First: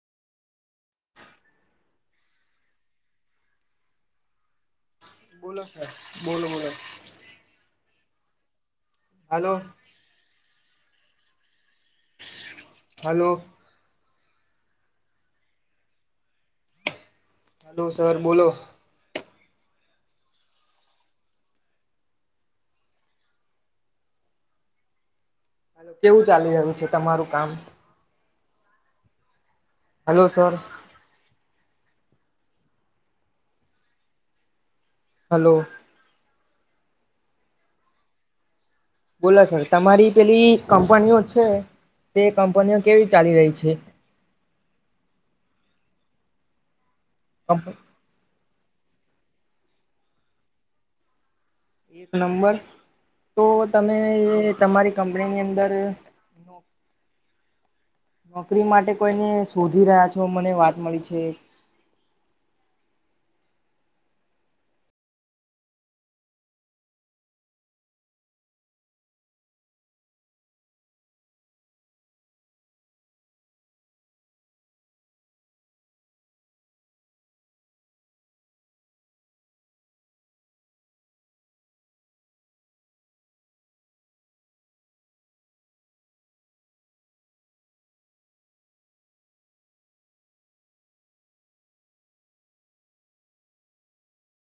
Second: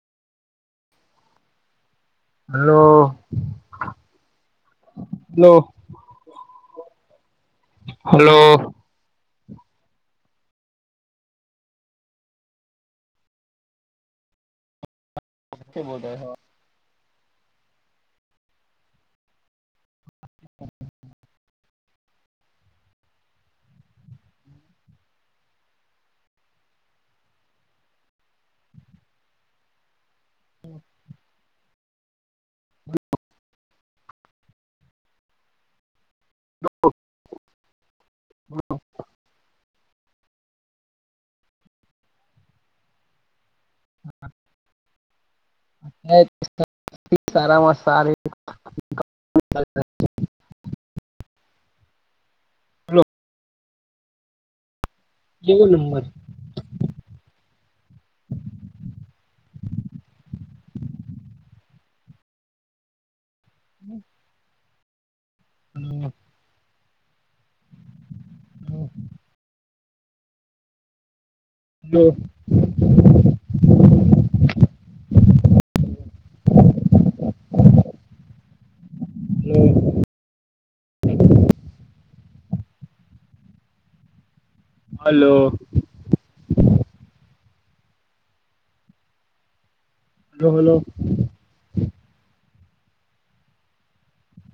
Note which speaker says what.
Speaker 1: Hello
Speaker 2: બોલો
Speaker 1: hello.
Speaker 2: Sir બોલો બોલો
Speaker 1: હલો
Speaker 2: હલો હલો
Speaker 1: કે બોતાય હ
Speaker 2: હલો સર બોલો હ કેવું ચાલી રહ્યું છે તમારું કામ હલો સર
Speaker 1: [inaudible]
Speaker 2: હલો
Speaker 1: [unintelligible]
Speaker 2: બોલો સર તમારી પેલી કંપનીઓ છે તે કંપનીઓ કેવી ચાલી રહી છે
Speaker 1: હા
Speaker 2: કંપ
Speaker 1: સારામાં સારી
Speaker 2: એક નંબર તો તમે તમારી કંપનીની
Speaker 1: કેવો
Speaker 2: અંદર
Speaker 1: નંબર
Speaker 2: નોકરી માટે કોઈને શોધી રહ્યા છો મને વાત મળી છે.
Speaker 1: [inaudible] હ હમ હલો હ હલો